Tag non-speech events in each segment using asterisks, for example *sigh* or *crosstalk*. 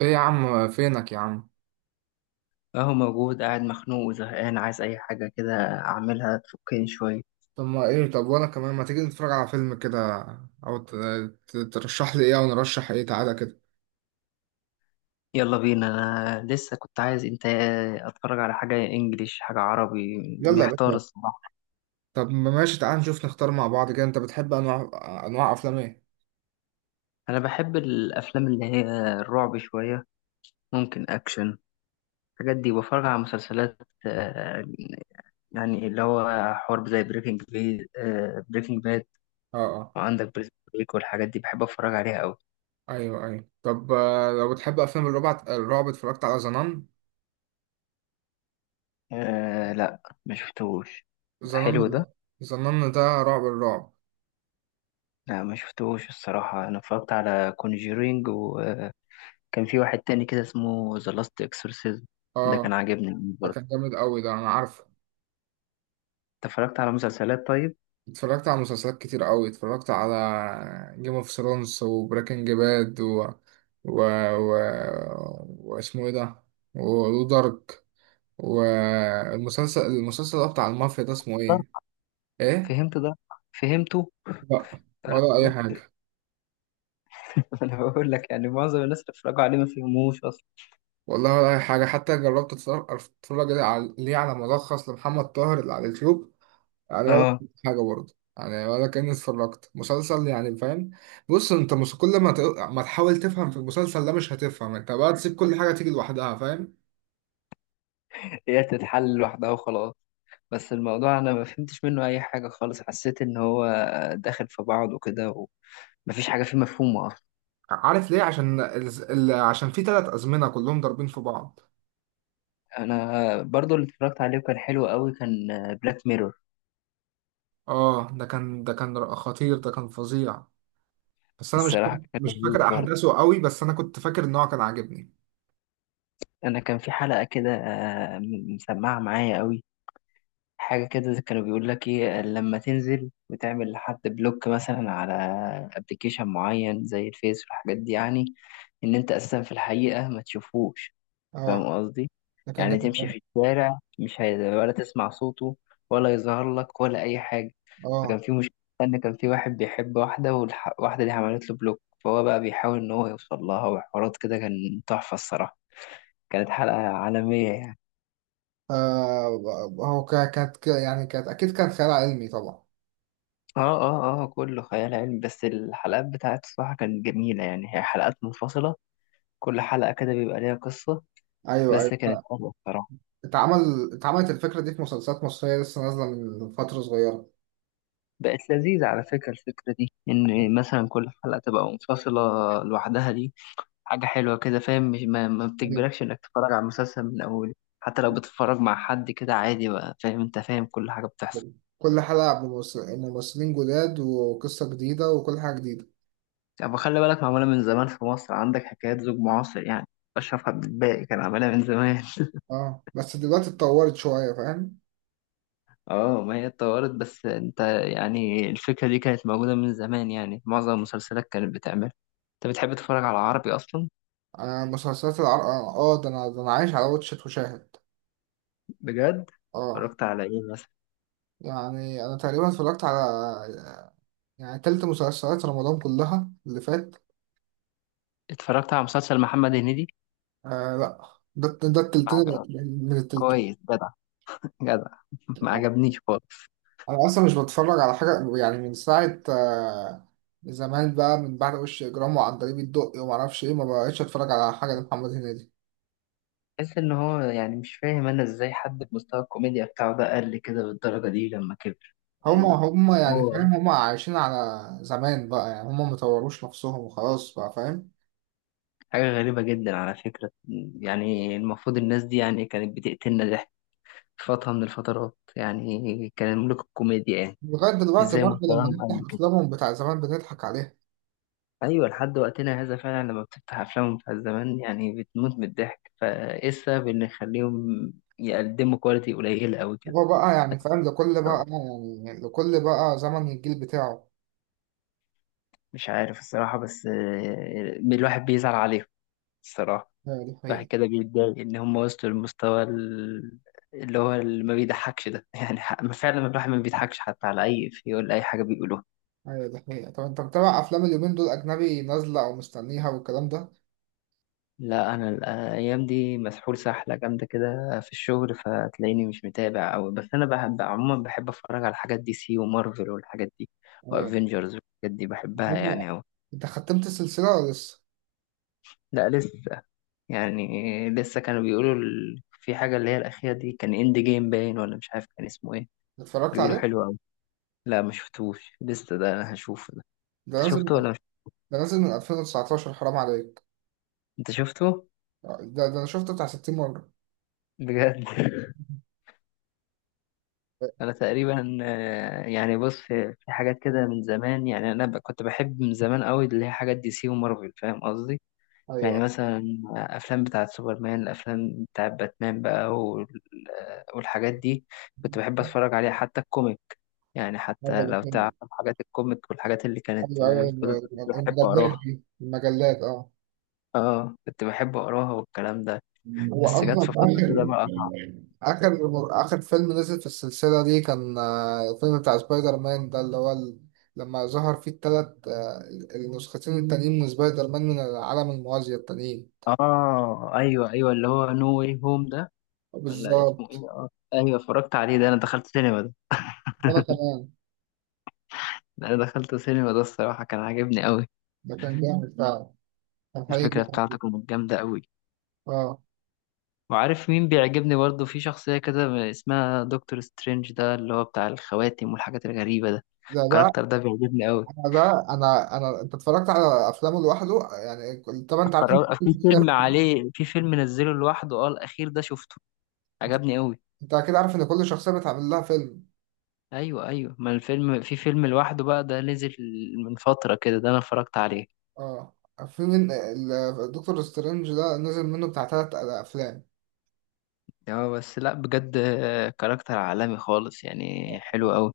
ايه يا عم، فينك يا عم؟ اهو موجود قاعد مخنوق وزهقان عايز اي حاجة كده، اعملها تفكني شوية. طب ما ايه، طب وانا كمان، ما تيجي نتفرج على فيلم كده؟ او ترشح لي ايه، او نرشح ايه؟ تعالى كده. يلا بينا. انا لسه كنت عايز انت اتفرج على حاجة انجليش حاجة عربي. يلا يا محتار باشا. الصراحة. طب ما ماشي، تعالى نشوف نختار مع بعض كده. انت بتحب انواع افلام ايه؟ انا بحب الافلام اللي هي الرعب شوية، ممكن اكشن، الحاجات دي. بفرج على مسلسلات، آه، يعني اللي هو حرب زي بريكنج بي آه، بريكنج باد. اه اه. وعندك بريزون بريك والحاجات دي بحب اتفرج عليها قوي. ايوه ايوه، طب لو بتحب افلام الرعب، اتفرجت على زنان؟ أه لا، ما شفتهوش. ده زنان، حلو ده. زنان ده الرعب. لا، ما شفتوش الصراحة. أنا اتفرجت على كونجيرينج، وكان في واحد تاني كده اسمه ذا لاست اكسورسيزم. ده اه، كان عاجبني ده كان برضه. جامد قوي ده، انا عارفه. أنت اتفرجت على مسلسلات طيب؟ اتفرجت على مسلسلات كتير قوي، اتفرجت على جيم اوف ثرونز وبريكنج باد و... و واسمه ايه ده، ودارك، والمسلسل المسلسل ده بتاع المافيا ده اسمه ايه؟ ده ايه؟ فهمت ده، فهمته. لا، ولا اي لا. حاجه. *laughs* أنا بقول لك، يعني معظم الناس اللي اتفرجوا عليه ما فهموش أصلا. والله ولا اي حاجه، حتى جربت اتفرج اتفرج على- ليه على ملخص لمحمد طاهر اللي على اليوتيوب، يعني ولا اه، حاجة برضه، يعني ولا كأني اتفرجت مسلسل، يعني فاهم. بص انت مس- كل ما ت... ما تحاول تفهم في المسلسل ده، مش هتفهم. انت بقى تسيب كل حاجة تيجي لوحدها، فاهم. هي تتحل لوحدها وخلاص. بس الموضوع أنا ما فهمتش منه أي حاجة خالص، حسيت إن هو داخل في بعض وكده، ومفيش حاجة فيه مفهومة أصلا. عارف ليه؟ عشان عشان في ثلاث أزمنة كلهم ضاربين في بعض. أنا برضه اللي اتفرجت عليه وكان حلو قوي كان بلاك ميرور. اه ده كان خطير، ده كان فظيع. بس انا الصراحة كان مش لذيذ فاكر برضه. احداثه قوي، بس انا كنت فاكر ان هو كان عاجبني. أنا كان في حلقة كده، مسمعة معايا قوي. حاجة كده كانوا بيقول لك إيه، لما تنزل وتعمل لحد بلوك مثلا على أبلكيشن معين زي الفيس والحاجات دي يعني، إن أنت أساسا في الحقيقة ما تشوفوش. اه فاهم قصدي؟ ده كان يعني جامد تمشي أوي. في الشارع، مش هي... ولا تسمع صوته ولا يظهر لك ولا أي حاجة. فكان اه، في مشكلة إن كان في واحد بيحب واحدة، والواحدة دي عملت له بلوك، فهو بقى بيحاول إن هو يوصل لها وحوارات كده. كان تحفة الصراحة. كانت حلقة عالمية يعني. آه، هو يعني كانت اكيد كانت خيال علمي طبعا. اه اه اه، كله خيال علمي، بس الحلقات بتاعت الصراحة كانت جميلة، يعني هي حلقات منفصلة، كل حلقة كده بيبقى ليها قصة. ايوه بس كانت ايوه. حلوة الصراحة. اتعملت الفكرة دي في مسلسلات مصرية لسه نازلة من فترة صغيرة. بقت لذيذة على فكرة، الفكرة دي إن مثلا كل حلقة تبقى منفصلة لوحدها دي، حاجة حلوة كده. فاهم مش- ما بتجبركش إنك تتفرج على المسلسل من أوله. حتى لو بتتفرج مع حد كده عادي بقى، فاهم أنت فاهم كل حاجة بتحصل. كل حلقة بممثلين جداد وقصة جديدة وكل حاجة جديدة. يعني خلي بالك، معمولة من زمان في مصر، عندك حكايات زوج معاصر يعني. أشرف عبد الباقي كان عاملها من زمان. اه، بس دلوقتي اتطورت شوية، فاهم. اه ما هي اتطورت، بس انت يعني الفكرة دي كانت موجودة من زمان، يعني معظم المسلسلات كانت بتعمل. انت بتحب تتفرج على عربي اصلا؟ آه، مسلسلات العرب، اه، ده انا، عايش على واتشت وشاهد. بجد. اه، اتفرجت على ايه مثلا؟ يعني انا تقريبا اتفرجت على، يعني تلت مسلسلات رمضان كلها اللي فات. اتفرجت على مسلسل محمد هنيدي؟ آه لا، ده ما التلتين، عجب- من التلتين. كويس جدع جدع. *laughs* ما عجبنيش خالص. انا اصلا مش بتفرج على حاجه يعني من ساعه، زمان بقى، من بعد وش اجرام وعن طريق الدقي وما اعرفش ايه، ما بقتش اتفرج على حاجه لمحمد هنيدي. بحس ان هو يعني مش فاهم، انا ازاي حد بمستوى الكوميديا بتاعه ده قل كده بالدرجة دي لما كبر. هما يعني هما يعني هو فاهم، هما عايشين على زمان بقى، يعني هما مطوروش نفسهم وخلاص بقى، فاهم. حاجة غريبة جدا على فكرة. يعني المفروض الناس دي يعني كانت بتقتلنا ضحك فترة من الفترات، يعني كان ملوك الكوميديا يعني. لغايه دلوقتي ازاي برضه، لما مستواهم نفتح قد كده؟ افلامهم بتاع زمان بنضحك عليها. أيوة، لحد وقتنا هذا فعلا لما بتفتح أفلامهم بتاع زمان يعني بتموت من الضحك، فإيه السبب إن يخليهم يقدموا كواليتي قليلة أوي كده؟ هو بقى يعني فاهم، لكل بقى، الصراحة يعني لكل بقى زمن الجيل بتاعه. مش عارف الصراحة، بس الواحد بيزعل عليهم الصراحة. ايوه دي الواحد حقيقة. كده بيتضايق إن هم وصلوا للمستوى، اللي هو اللي ما بيضحكش ده. *laughs* يعني فعلا الواحد ما بيضحكش حتى على أي إفيه ولا أي حاجة بيقولوها. ايوه دي حقيقة. طب انت متابع افلام اليومين دول، اجنبي نازلة او مستنيها والكلام ده؟ لا، انا الايام دي مسحول سحله جامده كده في الشغل، فتلاقيني مش متابع أوي، بس انا بحب عموما، بحب اتفرج على حاجات دي سي ومارفل والحاجات دي أيوة. وافنجرز والحاجات دي، بحبها هو- يعني أوي. انت ختمت السلسلة ولا لسه؟ لا لسه. يعني لسه كانوا بيقولوا، في حاجه اللي هي الاخيره دي كان اند جيم، باين ولا مش عارف كان اسمه ايه. اتفرجت بيقولوا عليه؟ حلو أوي. لا، ما شفتوش لسه، ده انا هشوفه ده. ده انت نازل من- شفته ولا مش... ده نازل من 2019، حرام عليك. انت شفته ده ده انا شفته بتاع 60 مرة. بجد؟ *laughs* انا تقريبا، يعني بص، في حاجات كده من زمان، يعني انا كنت بحب من زمان قوي اللي هي حاجات دي سي ومارفل، فاهم قصدي؟ يعني ايوه مثلا افلام بتاعه سوبرمان، الافلام بتاعه باتمان بقى والحاجات دي كنت بحب اتفرج عليها. حتى الكوميك، يعني ايوه، حتى لو الاتنين. تعرف حاجات الكوميك والحاجات اللي كانت ايوه ايوه، اللي كنت بحب المجلات اقراها. دي، المجلات، اه. اه، كنت بحب اقراها والكلام ده، هو بس جت اصلا في فترة كده بقى قطع. اخر، اخر فيلم نزل في السلسله دي كان، الفيلم بتاع سبايدر مان ده، اللي هو ال، لما ظهر فيه التلات، النسختين التانيين من سبايدر مان من العالم الموازي التانيين. اه ايوه ايوه، اللي هو نو واي هوم ده، ولا اسمه ايه؟ بالظبط. اه ايوه، اتفرجت عليه ده، انا دخلت سينما ده. وانا *laughs* كمان. انا دخلت سينما ده. الصراحه كان عاجبني قوي. ده كان جامد فعلا، الحقيقي الفكره بتاعته جدا. كانت جامده قوي. اه. وعارف مين بيعجبني برضه؟ في شخصيه كده اسمها دكتور سترينج ده، اللي هو بتاع الخواتم والحاجات الغريبه ده. ده ده الكاركتر ده بيعجبني قوي. انا ده انا انا انت اتفرجت على افلامه لوحده يعني طبعا انت عارف إن اتفرج كل في فيلم شخصية. عليه، في فيلم نزله لوحده، اه الاخير ده شفته، انت عجبني قوي. انت اكيد عارف ان كل شخصيه بتعمل لها فيلم. ايوه ايوه، ما الفيلم في فيلم لوحده بقى، ده نزل من فتره كده، ده انا اتفرجت عليه. اه، في من الدكتور سترينج ده، نزل منه بتاع ثلاث اه بس لا بجد، كاركتر عالمي خالص يعني، حلو افلام. قوي.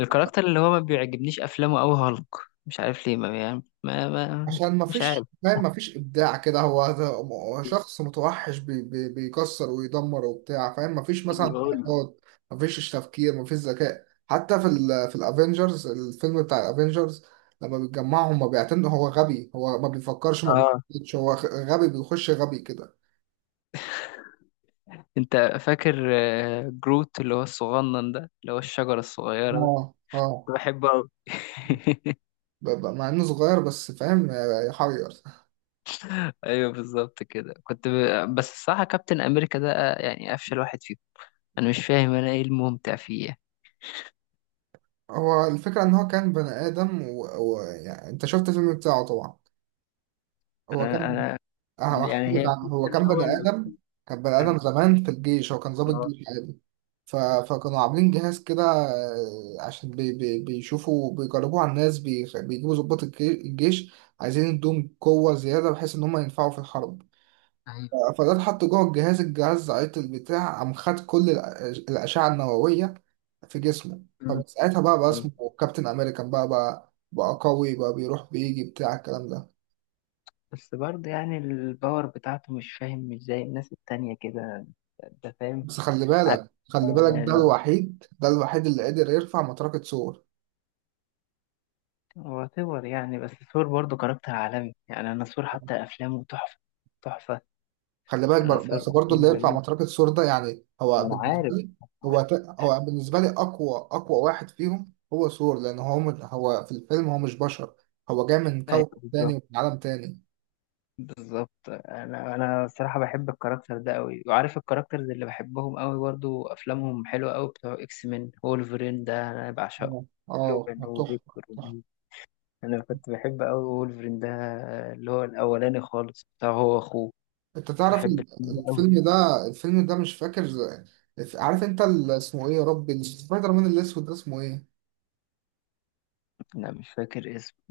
الكاركتر اللي هو ما بيعجبنيش افلامه قوي هالك. مش عارف ليه، ما يعني ما. عشان ما مش فيش، عارف، فاهم، ما فيش ابداع كده، هو شخص متوحش، بي بي بيكسر ويدمر وبتاع، فاهم، ما فيش مثلا أنا بقول لك. حركات، ما فيش تفكير، ما فيش ذكاء. حتى في ال، في الافينجرز، الفيلم بتاع الافينجرز لما بيتجمعهم ما بيعتمدوا، هو غبي، هو ما بيفكرش، ما اه. بيخش، هو غبي، بيخش غبي كده. انت فاكر جروت، اللي هو الصغنن ده، اللي هو الشجرة الصغيرة ده؟ اه اه. كنت بحبه قوي. *laughs* مع انه صغير بس، فاهم، يحير. ايوه بالظبط كده بس الصراحة كابتن امريكا ده، يعني افشل واحد فيهم. انا مش فاهم، انا ايه الممتع فيه يعني. هو الفكرة ان هو كان بني ادم و يعني انت شفت الفيلم بتاعه طبعا. هو انا كان، انا يعني هحكي لك هي عنه. الفكرة هو ان كان هو بني آدم، كان بني آدم ال- زمان في الجيش، هو كان ضابط آه. جيش عادي. فكانوا عاملين جهاز كده، عشان بيشوفوا، بيجربوه على الناس، بيجيبوا ضباط الجيش عايزين يدوهم قوة زيادة، بحيث إن هم ينفعوا في الحرب. فده اتحط جوه الجهاز، عيط البتاع، قام خد كل الأشعة النووية في جسمه. مم. فمن ساعتها بقى، اسمه كابتن أمريكان، بقى بقى بقى قوي بقى، بيروح بيجي بتاع الكلام ده. بس برضه يعني الباور بتاعته مش فاهم، مش زي الناس التانية كده، انت فاهم؟ بس خلي عارف. بالك، ده الوحيد، ده الوحيد اللي قدر يرفع مطرقة سور. هو ثور يعني، بس ثور برضه كاركتر عالمي يعني، انا ثور حتى افلامه تحفة تحفة. خلي بالك انا ثور بس برضه اللي افلامه يرفع جميل، مطرقة سور ده، يعني هو ما انا بالنسبة عارف. لي، هو ت- هو بالنسبة لي أقوى، أقوى واحد فيهم هو سور، لأن هو، من هو في الفيلم، هو مش بشر، هو جاي من ايوه كوكب تاني بالظبط ومن عالم تاني. بالظبط، انا الصراحة بحب الكاركتر ده قوي. وعارف الكاركترز اللي بحبهم قوي برضه، افلامهم حلوة قوي، بتوع اكس مين، وولفرين ده انا بعشقه، اه لوجان تحفة، وفيكتور. تحفة. انا كنت بحب قوي وولفرين ده، اللي هو الاولاني خالص بتاع هو اخوه. أنت كنت تعرف بحب الفيلم ده قوي. الفيلم ده، الفيلم ده مش فاكر. عارف أنت اسمه إيه يا ربي، سبايدر مان الأسود ده اسمه إيه؟ لا مش فاكر اسمه.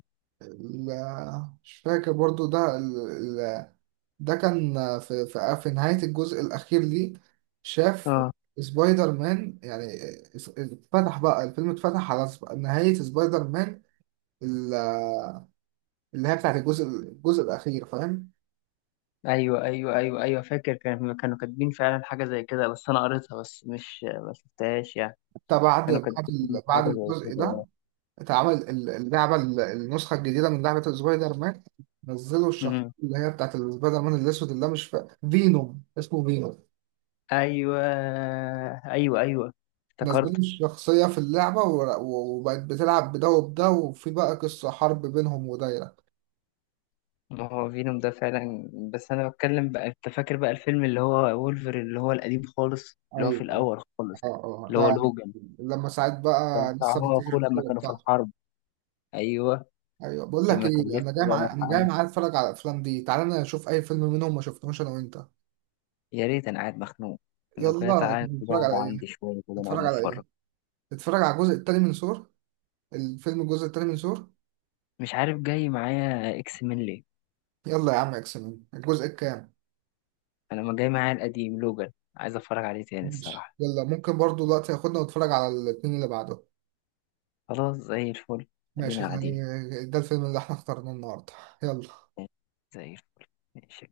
لا مش فاكر برضو ال- ده كان، في، نهاية الجزء الأخير ليه، شاف اه سبايدر مان يعني، اتفتح بقى الفيلم، اتفتح على نهاية سبايدر مان ال- اللي هي بتاعت الجزء الأخير، فاهم؟ ايوه ايوه ايوه ايوه فاكر، كانوا كاتبين فعلا حاجه زي كده، بس انا قريتها بس مش ما شفتهاش يعني. حتى كانوا بعد كاتبين حاجه بعد زي الجزء كده ده، يعني. اتعمل اللعبة النسخة الجديدة من لعبة سبايدر مان. نزلوا الشخصية امم. اللي هي بتاعت سبايدر مان الأسود، اللي هي مش فينوم، اسمه فينوم. ايوه ايوه ايوه، نازلين افتكرت. الشخصية في اللعبة و وبقت بتلعب بده وبده، وفي بقى قصة حرب بينهم ودايرة. ما هو فينوم ده فعلا، بس انا بتكلم بقى، انت فاكر بقى الفيلم اللي هو وولفر اللي هو القديم خالص اللي هو في أيوة أيوة. الاول خالص، أه أه، اللي هو ده لوجان، لما ساعات كان بقى بتاع لسه هو بنتجه اخوه لما الكورة كانوا في بتاعته. الحرب. ايوه. أيوة، بقول لك لما كان إيه، لسه بقى مدح أنا جاي عندي. معايا أتفرج على الأفلام دي، تعالى نشوف أي فيلم منهم ما شفناهوش، أنا وأنت. يا ريت، انا قاعد مخنوق، لو كده يلا، تعالى نتفرج نقعد على إيه؟ عندي شويه كده، نتفرج نقعد على نتفرج. إيه؟ نتفرج على الجزء التاني من سور، الجزء التاني من سور. مش عارف، جاي معايا اكس من ليه. يلا يا عم، إكس مان الجزء الكام؟ انا ما جاي معايا، القديم لوجان عايز اتفرج عليه تاني ماشي، الصراحه. يلا، ممكن برضو دلوقتي ياخدنا ونتفرج على الاتنين اللي بعده. خلاص، زي الفل. ماشي، ادينا قاعدين. يعني ده الفيلم اللي احنا اخترناه النهارده. يلا. زي الفل. ماشي.